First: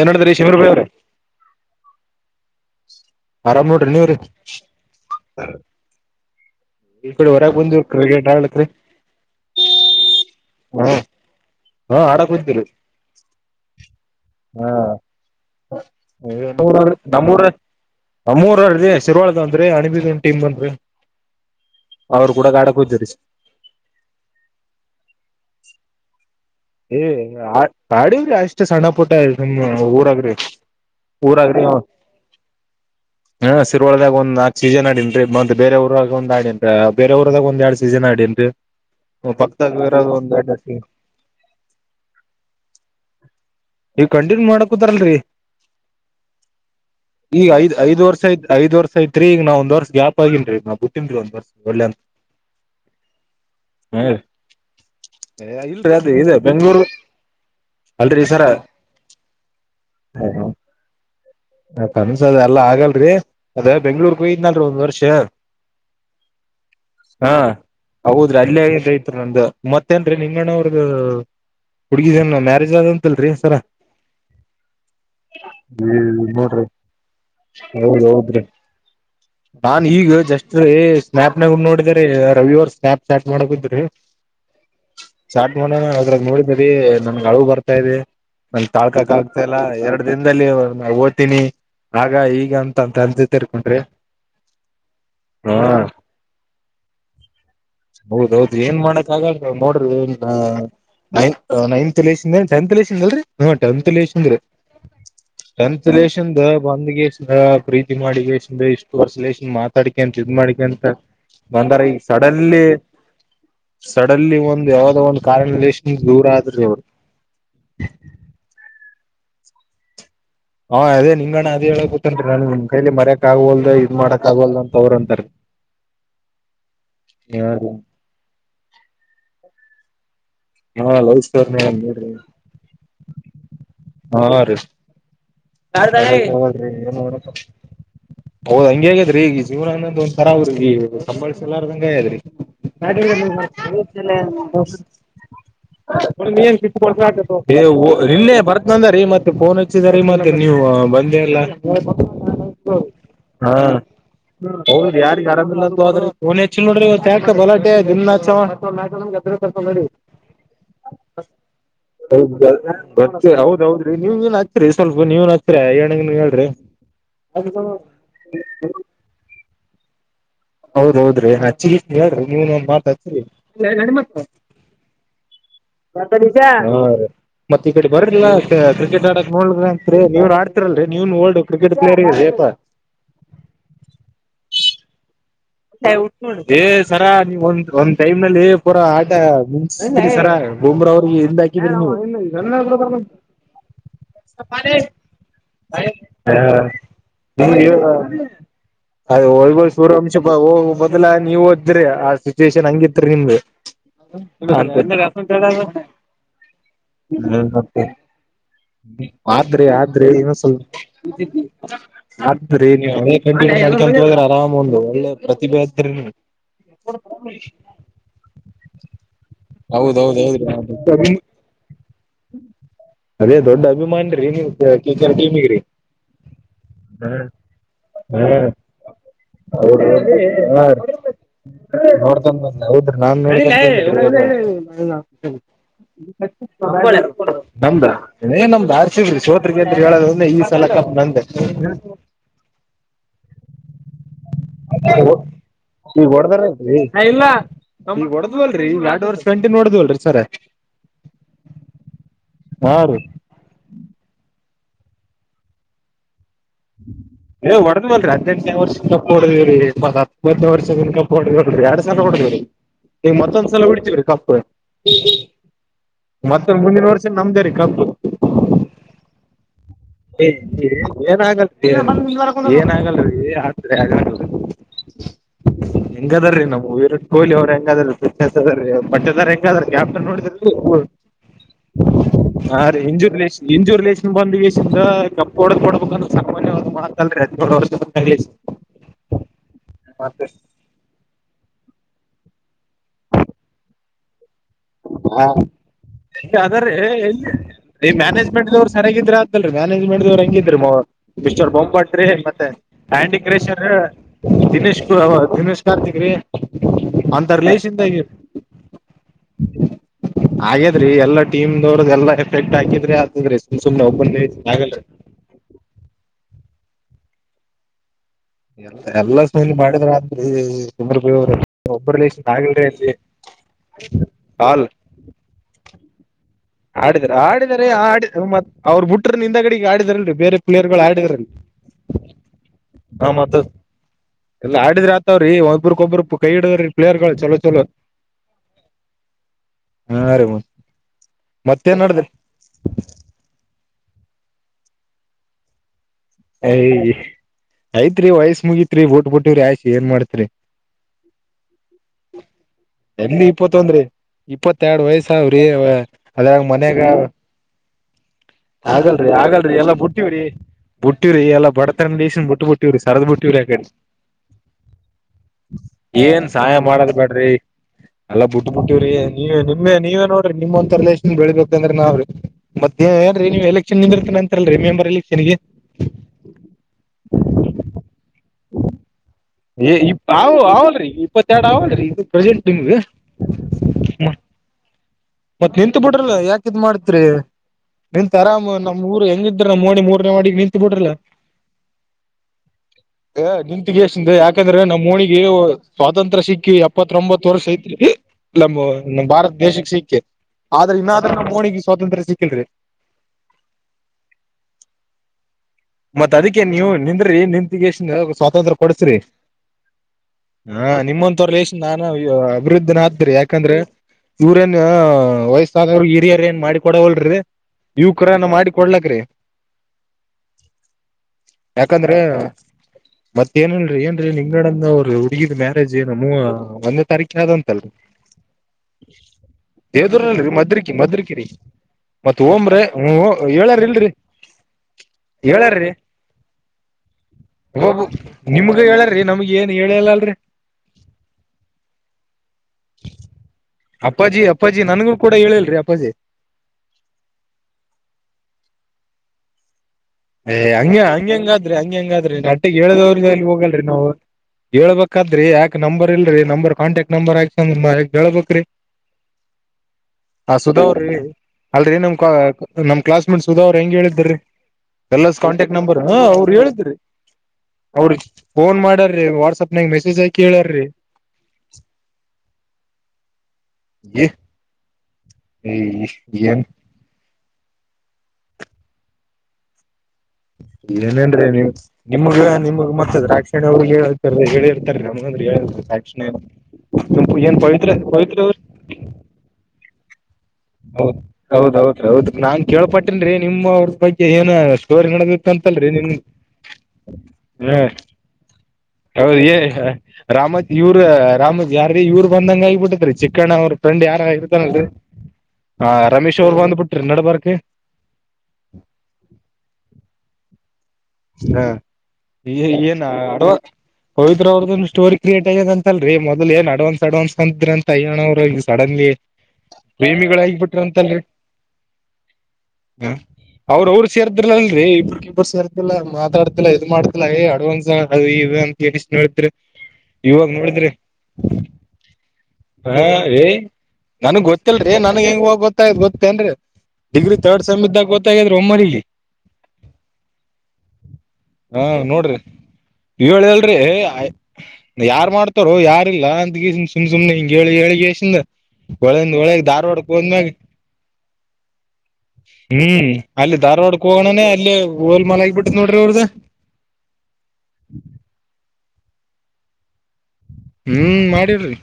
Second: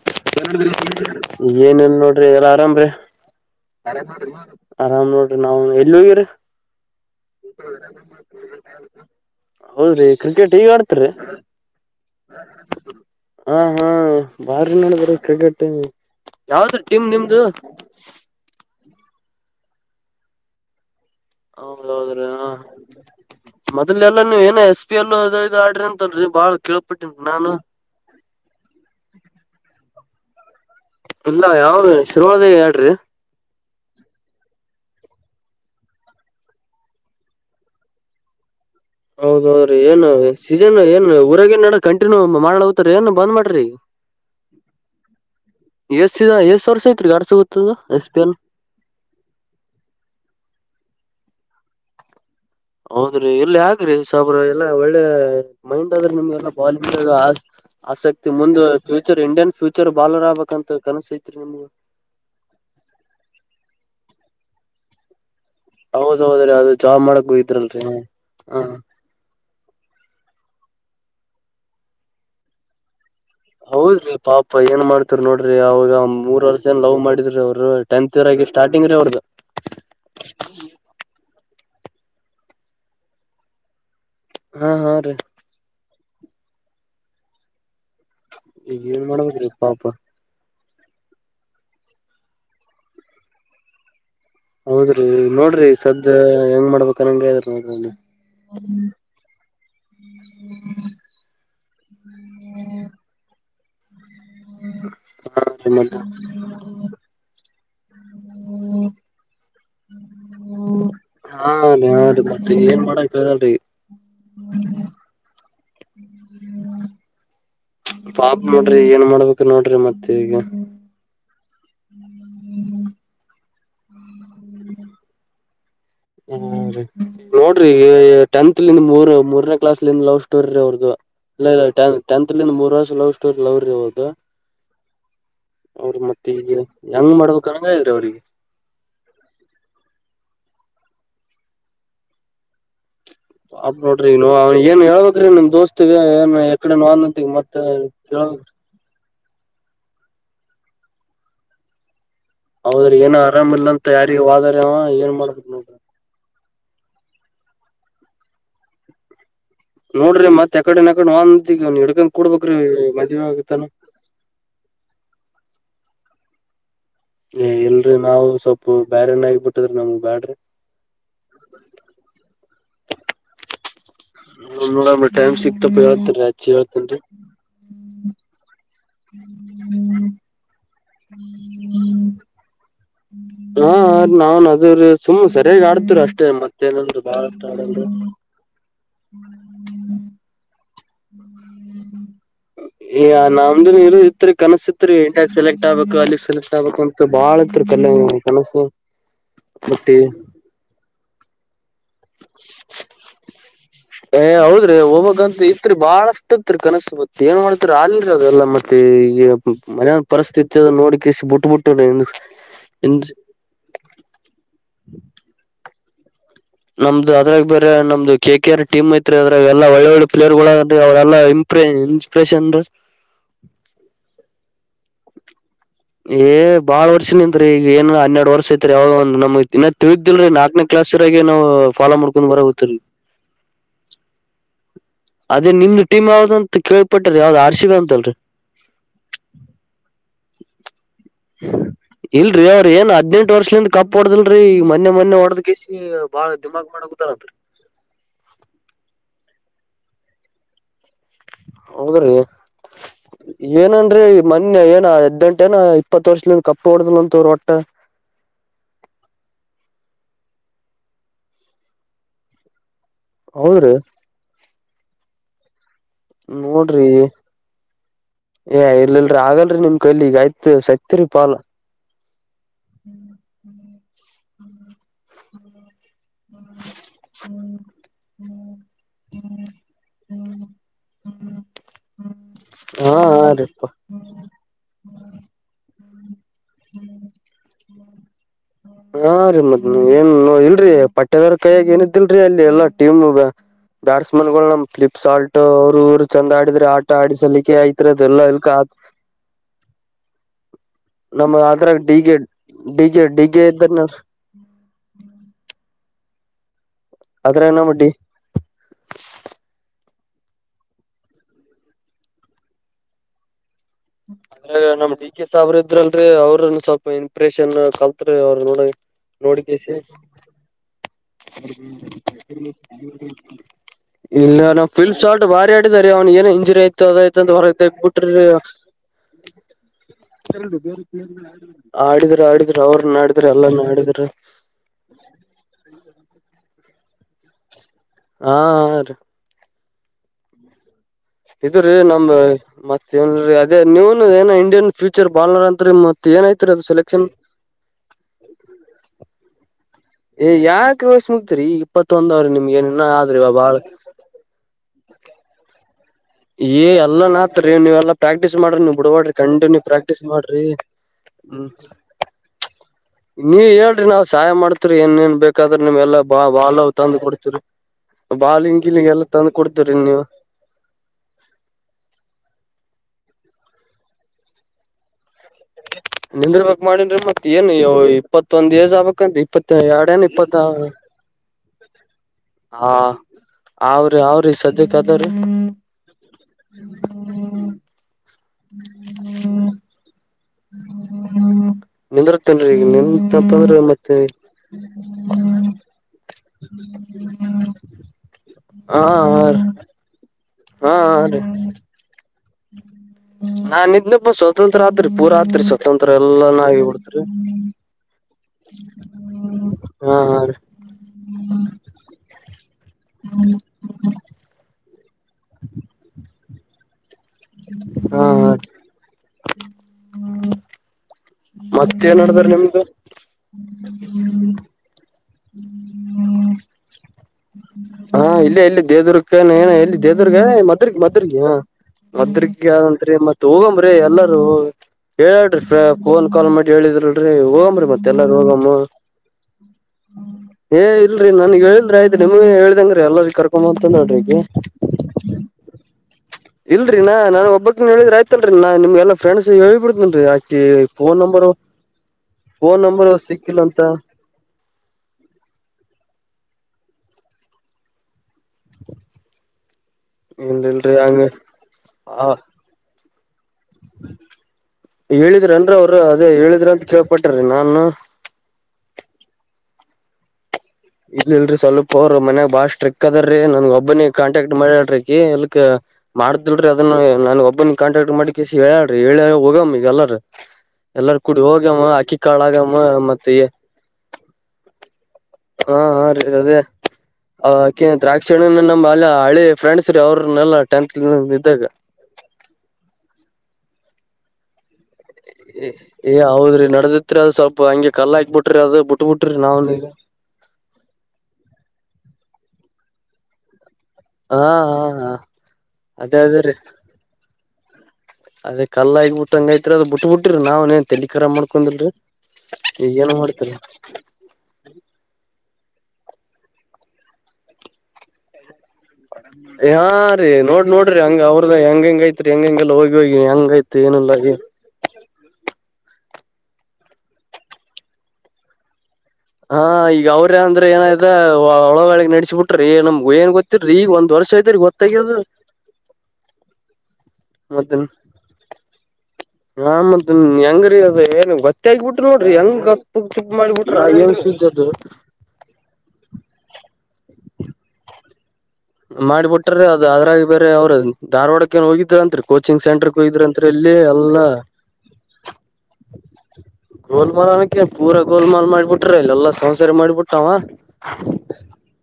ಏನ್ ನಡದ್ರಿ ಶಿಮೀರ್ ಭಾಯಿ ಅವ್ರಿ ಏನನ್ ನೋಡ್ರಿ ಎಲ್ಲಾರು ಆರಾಮ್ರಿ ಆರಾಮ್ ನೋಡ್ರಿ ನೀವ್ರಿ ಆರಾಮ್ ನೋಡ್ರಿ ನಾವ್ ಎಲ್ ಹೋಗಿರಿ ಇ ಕಡೆ ಹೊರಾಗ ಬಂದವರ ಗಡ ಹಾಳ್ತ್ರಿ ಹೌದ್ರಿ ಕ್ರಿಕೆಟ್ ಈಗ್ ಆಡ್ತಿರಿ ಹಾ ಆಡಕ್ ಕುಂತೀರಿ ಹ ಹಾ ಹಾ ಬಾರ್ ನೋಡದ್ರ ಕ್ರಿಕೆಟ್ ಯಾವ್ದ ಟೀಮ್ ನಿಮ್ದು [unintelligible] ಶರ್ಾಳದ ಅನ್್ರರಿ ಅಣಿಬ ಟೀಮ್ ಬನ್ರಿ ಹೌದ್ ಹೌದ್ರಿ ಹ ಮೊದಲ್ ಎಲ್ಲಾ ನೀವ್ ಏನ್ ಎಸ್ ಪಿ ಎಲ್ಲು ಅದು ಇದು ಆಡ್ರಿ ಅಂತಲ್ರಿ ಬಾಳ್ ಏ ಕೇಳ್ಪಟ್ಟೇನ್ ನಾನು ಆ ಆಡಿವ್ರಿ ಅಷ್ಟ್ ಸಣ್ಣ ಪುಟ್ಟ [unintelligible] ಊರಾಗ್ರಿ ಇಲ್ಲ ಊರಾಗ್ರಿ ಯಾವ [unintelligible] ಶುರ್ವದ ಯಡ್ರಿ ಹರ್ ಒಳದಾಗ ಒಂದ ನಾಕಕ್ ಸೀಸನ್ [unintelligible] ಅಡನ್ೀ ಮ ಬೇರೆ ಊರಾಗ ಒ್ ಆಡಡಿನ್ೀ ಬೇರೆ ಊರದಾಗ ಒಂದ ಎರಡ್ ಸೀನ್ ಅಡನ್ರಿ [unintelligible] ಹೌದು ರಿ ಏನ್ ಸೀಜನ್ ಏನ್ ಊರಗನ್ ಕಂಟಿನ್ಯೂ ಮಾಡ್ ಹೊತಾರ್ ಏನ್ ಬಂದ್ ಬಿಟ್ ನಿ ಕಂಟಿನ್ಯೂ ಮಾಡಕೂತಾರಲ್ರಿ ಎಸ್ ಎಷ್ಟ್ ವರ್ಷ ಐತ್ರಿ ಈಗ ಆಡ್ಸಗತ್ತದ ಐದ್ ಐದ್ ಎಸ್ ಪಿ ವರ್ಷ ಎಲ್ ಐದ್ ವರ್ಷ ಐತ್ ರಿ ಈಗ ನಾವ್ ಒಂದ್ ವರ್ಷ ಗ್ಯಾಪ್ ಆಗೇನ್ ರೀ ನಾ ಬಿಟ್ ತಿಿ ಒ ಬರ್ ಒಳ್ಳೆಂತ [inaudible] ಹೌದ್ರಿ ಇಲ್ಲಿ ಆಕ್ರಿ ಸಾಬ್ರ ಎಲ್ಲಾ ಒಳ್ಳೆ ಇಲ್ರಿ ಮೈಂಡ್ ಅದ ಆದ್ರೆ ಇ ನಿಮ್ಗೆಲ್ಲಾ ಬಾಲ ಬೆಂಗ್ಳೂರ್ [unintelligible] ಅಲ್ರಿ ಆಸಕ್ತಿ ಸರ ಮುಂದ್ ಫ್ಯೂಚರ್ ಇಂಡಿಯನ್ ಫ್ಯೂಚರ್ ಬಾಲರ್ ಆಗ್ಬೇಕಂತ ಕನ್ಸ ಕನ್ಸ ಅದ ಎಲ್ಲಾ ಆಗಲ್ರಿ ಅದ ಬೆಂಗ್ಳೂರ್ ಹೋಯಿದ್ನೆಲ್ಲ ಒಂದ್ ವರ್ಷ ಹೌದೌದ್ರಿ ಅದು ಜಾಬ್ ಮಾಡಕ್ ಹಾ ಹೋಗಿದ್ರಲ್ರರಿ ಹೌದ್ರಿ ಹ ಅಲ್ಲೇ [unintelligible] ಐತ್ ನಂದು ಮತ್ತೇನ್ರೀ ನಿಂಗ ಅಣ್ಣ ಅವ್ರದ್ ಹುಡುಗಿದೆನ್ ಮ್ಯಾರೇಜ್ ಆದ ಹೌದ್ರಿ ಪಾಪ ಏನ್ ಮಾಡ್ತಾರ ನೋಡ್ರಿ ಅವಾಗ ಮು ಮೂರ್ ನೋಡ್ರಿ ವರ್ಷನ್ ಲವ್ ಮಾಡಿದ್ರ ಅವರು ಹೌದ ಟೆಂತ್ ಹೌದ್ರಿ ಇರಗೆ ಸ್ಟಾರ್ಟಿಂಗ್ ರೀ ಅವ್ರದು ನಾನ್ ಈಗ ಜಸ್ಟ್ ರೀ ಸ್ನಾಪ್ನಾಗ ನೋಡಿದಾರಿ ರವಿ ಅವರ್ ಸ್ನ್ಯಾಪ್ ಚಾಟ್ ಮಾಡಕ್ ಇದ್ರಿ ಹಾ ಹ ರೀ ಅದ್ರಾಗ ನೋಡಿದ್ರಿ ನನ್ಗೆ ಅಳು ಬರ್ತಾ ಇದೆ ನನ್ಗೆ ಈಗ ಏನ್ ತಾಳ್ಕಕ್ ಆಗ್ತಾ ಮಾಡ್ಬೇಕ್ರಿ ಇಲ್ಲ ಪಾಪ ಎರಡು ದಿನದಲ್ಲಿ ನಾ ಹೋತಿನಿ ಆಗ ಈಗ ಅಂತಂತ ಅಂತ ತರ್ಕೊಂಡ್ರಿ ಹೌದ್ರಿ ನೋಡ್ರಿ ಸದ್ ಹೆಂಗ್ ಮಾಡ್ಬೇಕನ್ನಂಗ್ರಿ ನೋಡ್ರಿ ಹೌದೌದು ಏನ್ ಮಾಡಕ್ ಆಗಲ್ ನೋಡ್ರಿ ಇನ್ನ ನೈತ್ತ್ ಹಾ ರೀ ಅಲ್ತ್ [unintelligible] ಮತ್ತ [unintelligible] ೇಶನ್ ಬಂದಗೆ ಪ್ರೀತಿ ಮಾಡಿ ಇಷ್ಟ ವರ್ಷ ಲೇಶನ್ ಮಾತಾಡಿಕ ಅಂತ ಇದ್ ಮಾಡ್ಿಕ ಅಂತ [unintelligible] ಹಾ ಬಂದಾರೆ ರೀ ಈ ಹಾ ರೀ ಮತ್ತೆ ಸಡನ್ಲ್ಲಿ ಏನ್ ಮಾಡಕ್ ಆಗಲ್ರಿ ಸಡನ್ಲಿ ಒಂದು ಯಾವದೋ ಒಂದು ಕಾರಣದಲ್ಲಿ ದೂರ ಆದ್ರಿ ಅವರು ಪಾಪ್ ನೋಡ್ರಿ ಏನ್ ಮಾಡ್ಬೇಕ್ ನೋಡ್ರಿ ಮತ್ ಹಾ ಅದೇ ನಿಂಗಣ ಅದ ಹೇಳ ಕುಂತನ್ರಿ ನನ್ ಕೈಲಿ ಮರ್ಯಕ್ ಆಗೋಲ್ದ ಇದ್ ಮಾಡಕ್ ಆಗಲ್್ [unintelligible] ತವ್ರ ಅಂತಾರೆ ಹ ರಿ ರೀ ನೋಡ್ರಿ ಟೆಂತ್ಲಂದ ಮೂರ್ ಮೂರನೇ ಕಾಸ್ಲಿಂದ್ ಲವ್ ಸ್ಟೋರಿರಿ ಅವ್ರದದು ಹಾ ಲವ್ ಇಲ್ಲ ಸ್ಟೋರಿ ಇಲ್ಲ [unintelligible] ನೋಡ್ರಿ ಟಂತ್ಂದ ಮೂರ್ ವರ್ಷ ಲವ್ ಸೋರಿ ಲವ್ರೀ ಹಾ ರೀ [inaudible] ಅವ್ರ ಮತ್ತೆ ಈಗ ಹೆಂಗ್ ಮಾಡ್ಬೇಕ ಹಂಗರಿ ಅವ್ರಿಗೆ ಹೌದ ಹಂಗ ಹೇಗಾದ್ರಿ ಈಗ ಜೀವನ ಅನ್ನ ತರ ಅವ್ರಿ ಸಂಬಳಿಸರದಂಗೆ ಏನು ಪಾಪ್ ನೋಡ್ರಿ ನೋ ಅವ್ ಏನ್ ಹೇಳ್ಬೇಕ್ರಿ ನಿಮ್ ದೋಸ್ತಿಗೆ ಏನ್ ಎಕಡೆ ಕ ವಡ್ಸತ ನೋಂದಂತ ಮತ್ತ [inaudible] ಓ ನಿನ್ನೆ ಕೇಳ್ಬೇಕ್ರಿ ಬರ್ತ್ನಂದಾರಿ ಮತ್ತೆ ಫೋನ್ ಹಚ್ಚಿದಾರಿ ಮತ್ತೆ ನೀವು ಬಂದೆ ಇಲ್ಲ [inaudible] ಹೌದ್ರಿ ಏನ ಹ ಆರಾಮ ಇಲ್ಲ ಅಂತ ಯಾರಿಗ ಹೋದಾರ ಅವ ಏನ್ ಯಾರಿ ಮಾಡ್ಬೇಕ್ ಆರಾಮ್ರ ನೋಡ್ರಿ ಫೋನ್ ಹೆಚ್ಚ ನೋಡ್ರಿ ಯಾಕ ಗಲಾಟೆ [unintelligible] [inaudible] ಹೌದೌದ ನೀ ನೋಡ್ರಿ ಮತ್ ಯಕಡೆನ ಯಕಡೆ ಒಂದ ಈಗ ಅವ್ನ ಹಿಡ್ಕೊಂಡ್ ಕೂಡ್ಬೇಕ್ರಿ ಮದ್ವೆ ಆಗತಾನ [unintelligible] ಹತ್ರಿ ಸ್ವಲ್ಪ ನೀವ ಹತ್ರಿ ಏನಂಗ ಹೇಳಿ ಏ ಇಲ್ರಿ ನಾವು ಸ್ವಲ್ಪ ಬೇರೆನ ಆಗ ಬಿಟ್ಟದ್ರಿ ನಮಗ್ ಬ್ಯಾಡ್ರಿ ಹೌದೌದ್ರಿ ಹಚ್ಚಿ ಹೇಳ್ರಿ ನೀವನ್ ಒಂದ್ ಮಾತ್ ಹಚ್ರಿ [inaudible] ಹ ನೋಡಮ್ರಿ ಟೈಮ್ ಸಿಕ್ತಪ್ಪ ಹೇಳ್ತರಿ ರಿ ಹಚ್ಚಿ ಹೇಳ್ತನ್ರಿ ಮತ್ ಈ ಕಡೆ ಬರಿಲ್ಲ [unintelligible] ಡ್ [unintelligible] ಹಾ ನಾನ್ ಅದವ್ರಿ ಸುಮ್ ಸ್ ಹುಟ್ ನೋಡು ಏ ಸರಾ ನೀವ್ ಒಂದ್ ಆಡಲ್ರಿ ಒಂದ್ ಟೈಮ್ ನಲ್ಲಿ ಪೂರ ಆಟ [unintelligible] ಸರ ಗೊಂಬ್ರ ಅವ್ರಿಗೆ ಎ ಹಾಕಿದ ನಮ್ದನ್ [unintelligible] ಇಟ್ಟಬೇಕು ಅಲ್ಲಿ ಸಲಟ್ ಆಬೇಕು ಅಂತ ಬಾಳ್ ನೀವು ಇತ್ರ್ಕಲ್ಲ ಕನಸು. ಅದ ಹ ಬಟ್ಟಿ ಸೂರ್ಯವಂಶ ಹೋಗ ಬದಲ ನೀವ ಓದ್ರಿ ಆ ಸಿಚುವೇಶನ್ ಹಂಗಿತ್ ನಿಮ್ದು. ಏ ಹೌದ್ರಿ ಹೋಗವಾಗಂತ ಇತ್ರಿ ಬಾಳಷ್ಟತ್ರಿ ಕನಸು ಬತ್ತ ಏನ್ ಮಾಡ್ತರಿ ಆಾಲರದಲ್ಲ ಮತ್ತೆ. ಈ ಆತ್ರಿ ಮನ ಆತ್ರಿ ಏನಲ್ಪ ಪರಿಸ್ಥಿತಿ ನೋಡಿ ಕಿಸಿ ಬಿಟ್ಟ ಬಿಟ್ಟವ್ರಿ ಆತ್ರಿ [unintelligible] ್ರ ಆರಾಮ್ ಒಂದು ಒಳ್ಳೆ ಪ್ರತಿಭೆ ಆತ್ರಿ. ನಮ್ದು ಅದ್ರಾಗ ಬೇರೆ ನಮ್ದು ಕೆ ಕೆ ಆರ್ ಟೀಮ್ ಐತ್ರಿ ಅದ್ರಾಗ ಎಲ್ಲ ಒಳ್ಳೆ ಒಳ್ಳೆ ಪ್ಲೇರ್ಗಳ ಆತ್ರಿ ಹೌದೌದೌದ್ರಿ ಅವ್ರೆಲ್ಲಾ. ಪ್ರೇನ್ ಅದೇ ದೊಡ್ಡ ಅಭಿಮಾನಿ ರೀ ಕೆಕೆಆರ್ ಟೀಮಿಗ್ರಿ. ಏ್ ಬಾಳ್ ವರ್ಷ ನಿನ್ ರೀ ಈಗ ಏನು ಹನ್ನೆರಡ್ ಹ ವರ್ಷ ಐತ್ರಿ ಯಾವ್ದೋ ಒಂದ ನಮ್ ಇನ್ನ ತಿಳಿದಿಲ್ರಿ ನಾಲ್ಕನೇ ಹಾ ಕ್ಲಾಸ್ ನಾವು ಫಾಲೋ ಮಾಡ್ಕೊಂಡು ನೋಡ್ತನ್ ಬರ ಬಂದೆ ಹತ ಹೌದ್ರಿ ನಾನ್ ಅದೇ ನಿಮ್. ಟೀ ಮಾಡದನ್ ಅಂತ. ನಮ್ದ ಏನ್ ನಮ್ದು ಆರ್ಸಬ್ರಿ ಸೋತ್ರಿ ಗೆದ್ ರೀ. ಹೇಳೋದಂದೆ ಈ ಸಲ ಕ ನಂದೆ. ಇಲ್ರರಿ ಅವ್ರ ಏನ್ ಹದ್ನೆಂಟ ವರ್ಷದಿಂದ ಕಪ್ ಹೊಡದಲ್ರರಿ ಈ ಮನೆ ಮನೆ ಹೊಡದ ಕಸ ಈಗ ಬಾಳ ದಿಮಾ್ ಹೊಡದಾರಲ್ರಿ ಮಾಡುದ. ಇಲ್ಲ ನಮ ನಡ್ವಲ್ರಿ ಎರಡ್ ವರ್ಷ ಗಂಟ ನೋಡದ್ವಲ್ರರಿ ಸರ. ಹೌದ್ರಿ ಹಾ ರೀ ಏನನ್್ರಿ. ಮೊನ್ನೆ ಏನ ಎದ್ ಗಂಟೆನ ಇಪ್ಪತ್ತು ವರ್ಷದಿಂದ. ಏ ಹೊಡೆದಲ್ವರಿ ಮಾಡರಿ ಹದ್ೆಂಟನ ವರ್ಷ ಕೊಡದವೀ. ಮ ಹತ್ತತ್ತ್ತತ್ ವರ್ಷದ ಕಪ್ಪ ಹೊಡೆದರು ಯಾಡ್ ಸಲ ಕೊಡ್ರಿ. ಈಗ ಮತ್ತೊಂದ್ಸಲ ಹೌದ್ರಿ ಹಡ್ತೀವ್ರಿ ಕಪ್. ಮತ್ತೊಂದು ಮುಂದಿನ ನೋಡ್ರಿ ವರ್ಷ ನಮ್ದೇ ರೀ ಕಪ್. ಏ ಇರ್ಲಿಲ್ರರಿ ಆಗಲ್ರಿ ನಿಮ್ ಕೈಲಿ ಈಗ ಏ ಆಯ್ತ್ ಸತ್ರಿ ಪಾಲ್ ಏನಾಗಲ್ ಏನಾಗಲ್ ರೀ ಹತ್ರಿ. [unintelligible] ಹೆಂಗದಾರೀಮಮ್ಮ ವಿರಾಟ್ ಕೊಹ್ಲಿ ಅವ್ರ ಹೆಂಗಾದ್ರಿಟ್ಸ್ ಅದೀ ಪಟ್ಟೇದಾರ್ ಹೆಂಗಾದದ್ರ ಕ್ಯಾಪ್ಟನ್ ನೋಡ್ರೀ. ಹಾ ರೀ ಇಂಜುರ್ ಹಾ ಲ ರೀ ಇಂಜೂರ್ ಲೇಶನ್ ಬಂದವಿ. ಕಪ್ಪೋಡ ಹೋಡಕೋಡ ಬೇಕ. ಹಾ ರೀ ಮತ್ ಮತ್ತೆ ಏನು ಇಲ್ರಿ ಪಟ್ಟ. ಬಟ್ಟದರ ಕೈಯಾಗಿ ಏನಿದಿಲ್ರರಿ ಅಲ್ಲಿ ಎಲ್ಲ ಟಮ್ ಬ್ಯಾಟ್ಸ್. ಮನ್ಗಳಗಳು ನಮ್ ಹಾ ಫ್ಲಿಪ್ಸಾರ್ಟ ಅವರು ಊರು ಚಂದ ಆಡಿದ್ರೆ ಅದಾರೀ ಆಟ ಆಡಿಸಲಿಿಕ ಐತ್ ಅದೆ ಎಲ್ಲ ಇಲ್ಕ. ಹತ್ಲ್ರಿ ಮ್ಯೇಜ್ಮೆಂಟ್್ ಹಂಗಿದ್ರೀ ಮಾವ. ನಮ್ ಮಿಸ್ಟರ್ ಅದ್ರಾಗ ಬೊಂಬಾಟ್ರಿ ಡಿಗೆ ಮತ್ತೆ ಡಿಗೆ ಹ್ಯಾಂಡಿ ಡಿಗೆ ಕ್ರಷರ್ ಇದ್ದ ದಿನೇಶ್ ದಿನೇಶ್. ಕಾರ್ತಗ್ರಿ ಅಂತರ್ ಅದ್ರಾಗ ನಮ್ ಡಿ ಲೇಸಿಂದಗಿ ಹಾಗೇದ್ರಿ ಎಲ್ಲಾ ಟೀಮ್ ದವ್ರದ್ದ ಎಲ್ಲಾ ಎಫೆಕ್ಟ್ ಹಾಕಿದ್ರಿ ಆತಿದ್ರಿ. ಅ್ರ ನಮ್ ಡಿ ಕೆ ಸಾಬ್ರ ಇದ್ರಲ್ರಿ ಅವ್ರನ್ನ ಸ್ವಲ್ಪ ಇಂಪ್ರೆಷನ್ ಕಲ್ ಹ ಅವ್ರ ನೋಡ ಎಲ್ಲ ಎಲ್ಲಾ ಸುಮ್ನೆ ನೋಡಿಕಸ ಮಾಡಿದ್ರ ಆತ್ರಿ ಕುಂದ್ರ ಬೈ ಅವ್ರ ಒಬ್ಬ ರಿಲೇಷನ್ ಆಗಲ್ರಿ ಅಲ್ಲಿ [inaudible] ಇಲ್ಲ ಕಾಲ್ ನಾವು ಫಿಲ್ಪ್ ಸಾಲ್ಟ್ ಬಾರಿ ಆಡಿದಿದ್ದಾರೆ. ಅವ್ನು ಏ ಇಂಜುರಿ ಆಯ್ತು ಆಡಿದ್ರ ಅದ್ತಂತ ಆಡಿದರೆ ಆಡಿ ಹೊರಬಿಟ್ರಿ. ಮತ್ ಅವ್ರು ಬಿಟ್ರ ಹಿಂದಗಡಿಗೆ ಆಡಿದಾರಲ್ರಿ ಬೇರೆ ಪ್ಲೇಯರ್ ಗಳು ಆಡಿದ್ರಲ್ ಆಡಿದ್ರ ಆಡಿದ್ರರು ಅವ್ರನ್ನ ಹಾ ಆಡಿದ್ರ ಮತ್ತ ಎಲ್ಲಾನ ಆಡಿದ್ರ. ಎಲ್ಲ ಆಡಿದ್ರಿ ಆತವ್ರೀ ಒಬ್ಬ್ರಕ್ ಒಬ್ಬರು ಕೈ ಹಿಡ್ರೀ ಪ್ಲೇರ್ ಗಳು ಚಲೋ ಚಲೋ. ಹಾ ರೀ ಹಾ ಅ ರೇಮ ಇರೀ ನಮ ಮತ್ತ ಏನ್ರೀ ಅದೇ ನೀವನು ಏನ ಇಂಡಿಯನ್ ಫ್ಯೂಚರ್ ಬಾಲರ್ ಅಂತರಿ ಮತ್ತ. ಏನಾಯ್ತ್ರೀ ಅದು ಸೆಲೆಕ್ಷನ್. ಐ್ತ್ರಿ ವಯಸ್ ಮುಗತ್ರಿ ಒಟ್ ಬಿಟ್ಟವ್ರಿ ಆಯ್ಶ ಏನ್ ಮಾಡಾತ್ರಿ. ಏ ಯಾಕ ವಯಸ್ ಮುಗ್ತರಿ ಈಗ ಇಪ್ಪತ್ತೊಂದ ಅವ್ರಿ ನಿಮ್ಗೆ ಏನ ಎನ್ ಆದ್ರಿ ಬಾಳ ಇಪ್ಪತ್ತೊಂದ್ರಿ ಇಪ್ಪತ್ತ ಎರಡ್ ವಯಸ್ಸಾವ್ರಿ. ಅದಾಗ ಏ ಮನ್ಯಾಗ ಎಲ್ಲಾ ನಾತ್ರಿ ನೀವೆಲ್ಲಾ ಪ್ರಾಕ್ಟೀಸ್ ಮಾಡ್ರಿ ನೀವ್ ಆಗಲ್ರಿ ಬಿಡಬ್ಯಾಡ್ರಿ ಆಗಲ್ರಿ ಕಂಟಿನ್ಯೂ ಎಲ್ಲಾ ಪ್ರಾಕ್ಟೀಸ್ ಬುಟ್ಟಿರಿ. ಮಾಡ್ರಿ ಬೊಟ್ಟಿರ ಎಲ್ಲ ಹ್ಮ್ ಬಡತರೇಶಸ ಬಟ್ಟಬಟ್ಟಿ. ುಟ್ಟ ಸರದ್ ಬಿುಟ್ಟೂರಿ ನೀವ್ ಯಾಕಡೆ ಹೇಳ್ರಿ ನಾವ್ ಸಹಾಯ ಮಾಡ್ತರಿ ಏನ್ ಏನ್ ಬೇಕಾದ್ರ ನಿಮ್ಗೆಲ್ಲಾ ಬಾ ಏನ್ ಸಹಾಯ ಬಾಲ್ ಅವ್ ಮಾಡದ ತಂದ್ ಬೇಡ್ರಿ. ಕೊಡ್ತರಿ ಅಲ್ಲಾ ಬಿಟ್ಟ ಬಾಲಿಂಗ್ ಗಿಲಿಂಗ್ ಬಿಟ್ಟಿವ್ರಿ ಎಲ್ಲಾ ತಂದ್ ನೀವ ನಿಮ್ಮ ಕೊಡ್ತರಿ ನೀವು ನೀವೇ ನೋಡ್ರಿ ನಿಮ್ಮ್ ಒಂತ ರಿಲೇಷನ್ ಬೆಳಿಬೇಕ ಅಂದ್ರೆ ನಾವ್ರಿ ಮತ್ ನೀ ಏನ್ರಿ ನೀವು ಎಲೆಕ್ಷನ್ಂದಿರ್ತನ ಅಂತಲ್ರೀ ಮೇಂಬರ್ ಎಲೆಕ್ಷನ್ಗೆ. ನಿಂದ್ರಬೇಕ್ ಮಾಡೇನ ಮತ್ತತ್ ಏನ್ ಇಪ್ಪತ್ತೊಂದ್ ಏಜ್ ಅಗ್ಬೇಕ್ ಏ ಇ ಅವ ಅವಲ್ರಿ ಇಪ್ಪತ್ತೆರಡು ಅವಲ್ರಿ ಪ್ರೆಸೆಂಟ್ ಹಾ ನಿಮ್ಗೆ ಅವ್ರಿ ಅವ್ರಿ ಸದ್ಯಕ್ಕೆ ಅದರಿ ಮತ್ ನಿಂತು ಬಿಡ್ರಲ್ಲ ಯಾಕಿದ್ ಮಾಡ್ತ್ರಿ ನಿಂತು ನಮ್ ಊರು ಹೆಂಗಿದ್ರ ನಮ್ ಮೋಡಿ ಮೂರನೇ ಒಡಿಗೆ ನಿಂತು ಬಿಟ್ರಲ್ಲ. ನಿಂದರ್ತೇನ್ರಿ ಈಗ ನಿಂತಂತಂದ್ರ ನಿಂತಗೆ ಮತ್ತೆ ಎಷ್ಟಂತೆ ಯಾಕಂದ್ರೆ ನಮ್ಮ ಹೋನಿಗೆ ಸ್ವಾತಂತ್ರ ಸಿಕ್ಕಿ ಎಪ್ಪತ್ತೊಂಬತ್ತು ವರ್ಷ ಐತ್ರಿ ನಮ್ಮ ಹ ನಮ್ ಹಾ ಭಾರತ ರೀ ದೇಶಕ್ಕೆ ಸಂಖೆ ಹಾ ರೀ ಸಿಕ್ಕಿಲ್ರಿ ನಾ ನಿಮ್ ಅಪ್ಪ ಸ್ವತಂತ್ರ ಆತ್ರಿ ಪೂ ಮತ್ ಅದಕ್ಕೆ ನೀವು ನಿಂದ್ರಿ ನಿಂತಿಗೆ ಎಷ್ಟ ಸ್ವಾತಂತ್ರ ಕೊಡ್ಸ್ರಿ ಹಾ ಹಾ ರೀ ಹ ನಿಮ್ಮಂತರಲೇಶನ್ ನಾನು ಅಭಿವೃದ್ಧ ನ ಆದತ್ರಿ ಯಾಕಂದ್ರೆ ಇವ್ರೇನ್ ವಯಸ್ಸಾದರು ಹಿರಿಯರ ಏನ್ ಮಾಡಿಕೊಡವ ಹಾ ಯುವಕ್ರನ ಹಾ ರೀ ಮಾಡಿ ಕೊಡ್ಲಕ್ ರೀ ಯಾಕಂದ್ರೆ ಮತ್ತೇನ್ ನಡದರಿ ನಿಮ್ದು ಮತ್ತ ಏನ್ ಹೇಳಿ ಏನ್ರೀ ನಿಂಗ ನಡಂದ ಅವ್ರಿ ಈಗಿದ ಮ್ಯಾರೇಜ್ ನಮ್ಮ ಒಂದ್ ತಾರೀಕ ಆದಂತ ಹಾ ಇಲ್ಲಿ ಎಲ್ಲಿ ದೇವದುರ್ಗನ ಇಲ್ಲಿ ದೇವದುರ್ಗ ದೇವದುರ್ಲ್ರರಿ ಮದ್ರಕಿ ಮದರ್ಗ ಮದಗ ಮದ್ರಕಿರಿ ಮತ್ ಓಮ್ರ ಮದಕ್ಕೆತ್ರಿ ಮತ್ ಹೇಳಾರ ಹೋಗಂಬ್ರೆ ಇಲ್ರಿ ಎಲ್ಲಾರೂ ಹೇಳ್ರಿ ಹೇಳಾರ್ರಿ ಫೋನ್ ಕಾಲ್ ಮಾಡಿ ಹೇಳಿದ್ರಿ ಹೋಗಮ್ರ ರಿ ಮತ್ತ ಎಲ್ಲಗೆ ಹೋಗಮ್ಮ ನಿಮ್ಗ ಹೇಳಾರ್ರಿ ನಮ್ಗ ಏನ್ ಹೇಳಲ್ಲಲ್ರರಿ ಏ ಇಲ್ರರಿ ನನ್ಗ್ ಹೇಳಿದ್ರಿ ಆಯ್ತ್ ನಿಮಗೆ ಹೇಳ ಇದಂಗ್ರೀ ಎಲ್ಲ ಕರ್ಕೊತ ನೋಡ್ರಿ ಈಗ ಅಪ್ಪಾಜಿ ಅಪ್ಪಾಜಿ ನನ್ಗೂ ಕೂಡ ಹೇಳಿಲ್ರಿ ಅಪ್ಪಾಜಿ ಇಲ್ರಿ ನಾನ್ ಒಬ್ಬಕ್ ಹೇಳಿದ್ರ ಆಯ್ತಲ್ರರಿ ನಾ ನಿಮ್ಗೆಲ್ಲ ಫ್ರೆಂಡ್ಸ್ ಹೇಳ್ ಬಿಡ್ ಏ ಹಂಗ ಹಂಗ ಹಂಗಾದ್ರಿ ಹಂಗ ಹಂಗಾದ್ರಿ ನಟ್ಟಗ್ ಫೋನ್ ನಂಬರ್ ಹೇಳದವ್ರಲ್ಲಿ ಸಿಕ್ಕಿಲ್ಲ ಅಂತ ಹೋಗಲ್ರಿ ನಾವು ಹೇಳ್ಬೇಕಾದ್ರಿ ಯಾಕ ನಂಬರ್ ಇಲ್ರಿ ನಂಬರ್ ಕಾಂಟ್ಯಾಕ್ಟ್ ನಂಬರ್ ಆಯಂದ್ರ ಕೇಳ್ಬೇಕ್ರಿ ಹ ಇಲ್ ಇಲ್ರಿ ಸುಧವ್ರಿ ಹಂಗ ಅಲ್ರಿ ನಿಮ್ ನಮ ಕ್ಲಾಸ್ ಸುಧಾ ಅವರ್ ಹೆಂಗ ಹೇಳಿ ಬರ್ರಿ ಎಲ್ಲ ಹೇಳಿದ್ರನ್ರಿ ಕಾಂಟ್ಯಾಕ್ಟ್ ಅವ್ರು ನಂಬರ್ ಹ ಅದೇ ಅವರು ಹೇಳಿದ್ರ ಅಂತ ಹೇಳಿದ್ರಿ ಕೇಳ್ಪಟ್ಟ್ರಿ ನಾನು ಅವ್ರ ಫೋನ್ ಮಾಡ ವಾಟ್ ವಾಟ್ಸಪ್ ನ್ಯಾಗ್ ಮೆಸೇಜ್ ಹಾಕಿ ಹೇಳ್ ಇಲ್ ಇಲ್ರೀ ಸ್ವಲ್ಪ ಅವ್ರ ಮಯಾಗ ಬಾಳ ಸ್ಟ್ರಿಕ್ ಅದಾರ್ರೀ ನನ್ಗ್ ಒಬ್ಬನಿ ಏ ಕಾಂಟ್ಯಾಕ್ಟ್ ಮಾಡಿಯಾಳ್ರಿ ಏ ಎಲ್ಕ್ ಏನ್ ಮಾಡ್ದಿಲ್ರರಿ ಅದನ್ನ ನನ್ ಒಬ್ಬನಿ ಕಾಂಟಾಕ್ಟ್ ಮಾಡಿ ಕಸಿ ಹೇಳ್ಯಳಿ ಹೇಳ್ಯ ಹೋಗಮ್ಮ ಈಗ ಎಲ್ಲರ್ ಏನಿಲ್ರಿ ನೀ ನಿಮಗ ನಿಮಗ್ ಮತ್ತದೆ ಮತ್ತೆ ರಾಕ್ಷಿಣಿ ಅವ್ರತ ಹೇಳಿರ್ತಾರೆ ಹಾ ಹಾ ರೀ ಏನ್ ಅದೇಕೆ ಪವಿತ್ರ ಪವಿತ್ರ ದ್ರಾಕ್ಷಿಣ ನಮ್ ಅ ಹಳಿ ಫ್ರೆಂಡ್ಸ್ ರೀ ಅವರು ಹೌದ್ ಹೌದೌದ್ರ ಹೌದ ನಾನ್ ಕೇಳ್ಪಟ್ಟೇನ್ರಿ ನಿಮ್ಮ ಅವ್ರ ಬಗ್ಗೆ ಏನ ತೋರಿ ನಡಬೇಕ ಅಂತಲ್ರಿ ನಿಮ ಏ ಹೌದ್ರಿ ನಡದತ್ರಿ ಅದ್ ಸ್ವಲ್ಪ ಹ ಹಂಗೆ ಕಲ್ಲ ಹಾಕ್ಬಿಟ್ರಿ ಅದ ಬಿಟ್ಟ ಬಿಟ್ರಿ ಹೌದು ನಾವ್ನ್ ಈಗ ರಾಮತ್ ಇವ್ರ ರಾಮ ಯಾರ ಇವರು ಬಂದಂಗ ಆಗಬಿಟ್ಟತ್ರಿ ಚಿಕ್ಕಣ್ಣ ಅವ್ರರು ಫ್ರೆಂಡ್ ಯಾರ ಹಾ ಇರ್ತಾರದು ಹಾ ಹಾ ಅದೇ ಅದೇ ರೀ ಅದೇ ಕಲ್ಲ ಆಗಬಿಟ್ಟ ಹಂಗೈತ್ರಿ ಅದ್ ಬಿಟ್ ಬಿಟ್ರಿರಿ ನಾವ್ನೇನ್ ತಲಿಕರ ಹಾ ಮಾಡ್ಕೊಂಡಲ್ರಿ ಈ ಈಗ ಏನ್ ಮಾಡ್ತರಿ ಅಡವಾ ಪವಿತ್ರ ಅವ್ರ್ದಂದು ಸ್ಟೋರಿ ಕ್ರಿಯೇಟ್ ಆಗ್ಯದಂತ ಅಲ್ರಿ ಮೊದಲ್ ಏ ಅಡ್ವಾನ್ಸ್ ಅಡ್ವಾನ್ಸ್ ತಂದಿದ್ರಂತ ಅವ್ರು ಹಾ ರೀ ನೋಡ್ ನೋಡ್ರಿ ಹಂಗ ಅಂತಲ್ರರಿ ಅವ್ರದ ಹೆಂಗ ಹೆಂಗ ಐತ್ರಿ ಹೆಂಗ ಹೆಂಗೆಲ್ಲ ಹೋಗಿ ಹೋಗಿ ಹೆಂಗ ಐತ್ರಿ ಅವ್ರ ಅವರವರ ಸೇರಿದ್ರಲ್ರಿ ಇಬ್ರುಕ್ ಇಬ್ಬರು ಸೆರ್ ಆಲ್ಲ ಮಾತಾಡ್ತಿಲ್ಲಾ ಇದು ಮಾಡ್ತಿಲ್ಲಾ ಏ ಅಡ್ವಾನ್ಸ್ ಅವ ಇವ ಟನಿಸ್ ನೋಡಿದ್ರಿ ಹಾ ಈಗ ಅವ್ರೇ ಇವಾಗ ಅಂದ್ರೆ ನೋಡಿದ್ರಿ ಏನಾಯ್ತ ಒಳಗಗ್ ನಡಸಿಬಿಟ್ರಿ ಹ ನಮ್ ಏನ್ ಹೇ ಗೊತ್ತಿರಿ ಈಗ ಒಂದ್ ವರ್ಷ ನನ್ಗ್ ಐತ್ರಿ ಗೊತ್ತಿಲ್ರಿ ಗೊತ್ತಾಗ್ಯದ ನನ್ಗೆ ಹೆಂಗ ಹೋಗ್ ಗೊತ್ತಾಯ್ ಗೊತ್ತೇನ್ರಿ ಡಿಗ್ರಿ ತರ್ಡ್ ಸೆಮ್ ಇದ್ದಾಗ್ ಗೊತ್ತಾಗಿದ್ರೆ ಒಮ್ಮರಿಲಿ ಹ ಹ್ಮ ಹೆಂಗ್ರೀ ಅದ ಏನ್ ಗೊತ್ತ ಆಗಬಿಟ್ರ ನೋಡ್ರಿ ಹೆಂಗ ಗಪ್ಪು ತುಪ್ಪ ಹೇಳಲ್ರಿ ಮಾಡಿಬಿಟ್ರ ಏನ್ ಸುದಜ ಅದು ಯಾರ್ ಮಾಡ್ತಾರೋ ಯಾರ ಇಲ್ಲ ಅಂತ ಗೀಸ ಸುಮ್ ಸುಮನೆ ಹಿಂಗಗೆ ಹೇಳಿ ಹೇಳಿಗಸಿಂದ ಮಾಡ್ಬ ಬಿಟ್ರ ಅದ ಅದ್ರಾಗ ಬೇರೆ ಅವ್ರ ಧಾರವಾಡಕ್ಕ ಏನ್ ಹೋಗಿದ್ರಂತ್ರಿ ಕೋಚಿಂಗ್ ಸೆಂಟರ್ ಹ್ಮ್ ಹೋಗಿದ್ರಂತ್ರಿ, ಅಲ್ಲಿ ಧಾರ್ವಾಡ್ ಕ ಹೋಗೋಣೇ ಅಲ್ಲಿ ಹ ಗೋಲ್ಮಲ್ ಅನಕ್ಕೆ ಪೂರಾ ಗೋಲ್ಮಲ್ ಮಾಡಿಬಿಟ್ಟು. ಬಿಟ್ರ ಎಲ್ಲ ಸಂಸಾರ ಮಾಡಿಬಿಟ್ಟಾವ ಹ್ಮ್ ಮಾಡಿರ್ರಿ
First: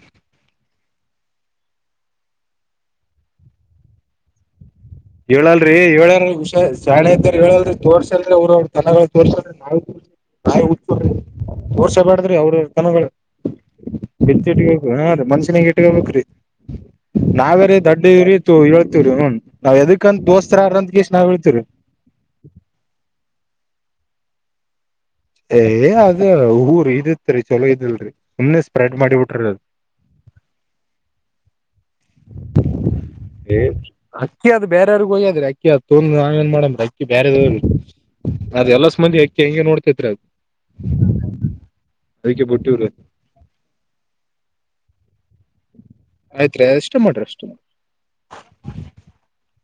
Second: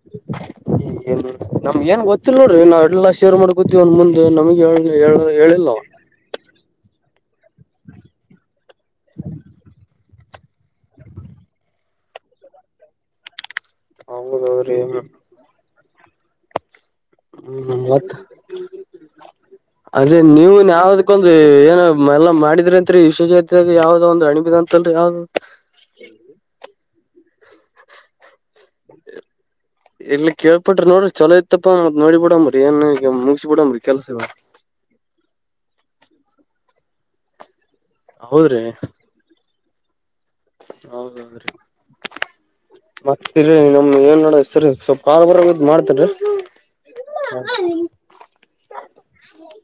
ಏನ್ ನಮ್ ಏನ್ ಗೊತ್ತಿಿಲ್ಲ ನೋಡರಿ ನಾವ ಎಲ್ಲಾ ಶೇರ್ ಮಾಡಿ ಕೊತಿೀವ ಒನ್ ಮುಂದೆ ನಮಗ್ಗೆ ಹೇಳ ಹೇಳಲ್ರಿ ಹೇಳಲ್ಷ ಶಾಳೆದಾರ ಹೇಳಲ್ರಿ ತೋರ್ಸಲ್. ತನಗಳು ತೋರ್ಸ್ರ ನಾವ ನಿಕ ತೋರ್ಸಬೇಡ್ದ್ರಿ ಅವ್ರ ತನಗಳು ಎತ್ತಟ್ಟಿಗೆ ಹೌದೌದ್ರಿ ಹೋಗು ಹದು ಮನುಷ್ಯನಾಗ ಇಟ್ಟು ಬ್ರಿ ನಾವರಿೀ ಹ್ಮ್ ಮತ್ ದೊಡ್ಡವ್ರಿ ಹೇಳ್ತೀವ್ರಿ ಹನ್ ಅದೇ ನೀವುನ್ ವದಕ್ಕೊಂದು ಏನ ಎಲ್ಲಾ ಮಾಡಿದ್ರಿ ಅಂತರಿ ವಿಶ್ವ ಜಾತ ಯಾವ ಒಂದು ಅಣಿಬಿದಂತ ಏ ಅದ ಊರ್ ಇದಿತ್ರಿ ಚಲೋ ಇದಲ್ರಿ. ಸುಮನೆ ಸ್ಪ್ರೆಡ್ ಮಾಡಿಬಟ್ರ ಅದು, ಇಲ್ಲಿ ಕೇಳ್ಪಟ್ರಿ ನೋಡ್ರಿ ಚಲೋ ಇತ್ತಪ್ಪ ಮತ್ ನೋಡಿ ಬಿಡಂಬ್ರಿ ಏನ್ ಈಗ ಮುಗಿಸಿ ಏ ಬಿಡಂಬ್ರಿ ಕೆಲ್ಸಗಳು ಅಕ್ಕಿ ಅದು ಬೇರವ್ರಗ ಹಯ್ಯಾದ್ರಿ ಅಕ್ಕಿ ಅದು ತೊಂದ ನಾವ ಏನ್ ಮಾಡಂದ್ರ ಅಕ್ಕಿ ಬೇರೆದವ್ ಅದದೆಲ್ಲ ಸಂಬಂದಿ ಯಾಕ ಹೆಂಗೆ ನೋಡ್ತತ್ರಿ ಅದು ಹೌದೌ್ರೀ ಬಿಟ್ಟಿವ್ರಿ ಮತ್ತ ನಮ್ ಏನ್ ನಡ ಸರಿ ಸ್ವಲ್ಪ ಕಾಲ್ ಬರ ಮಾಡ್ತಾರಿ ಆಯ್ತ್ರಿ [unintelligible]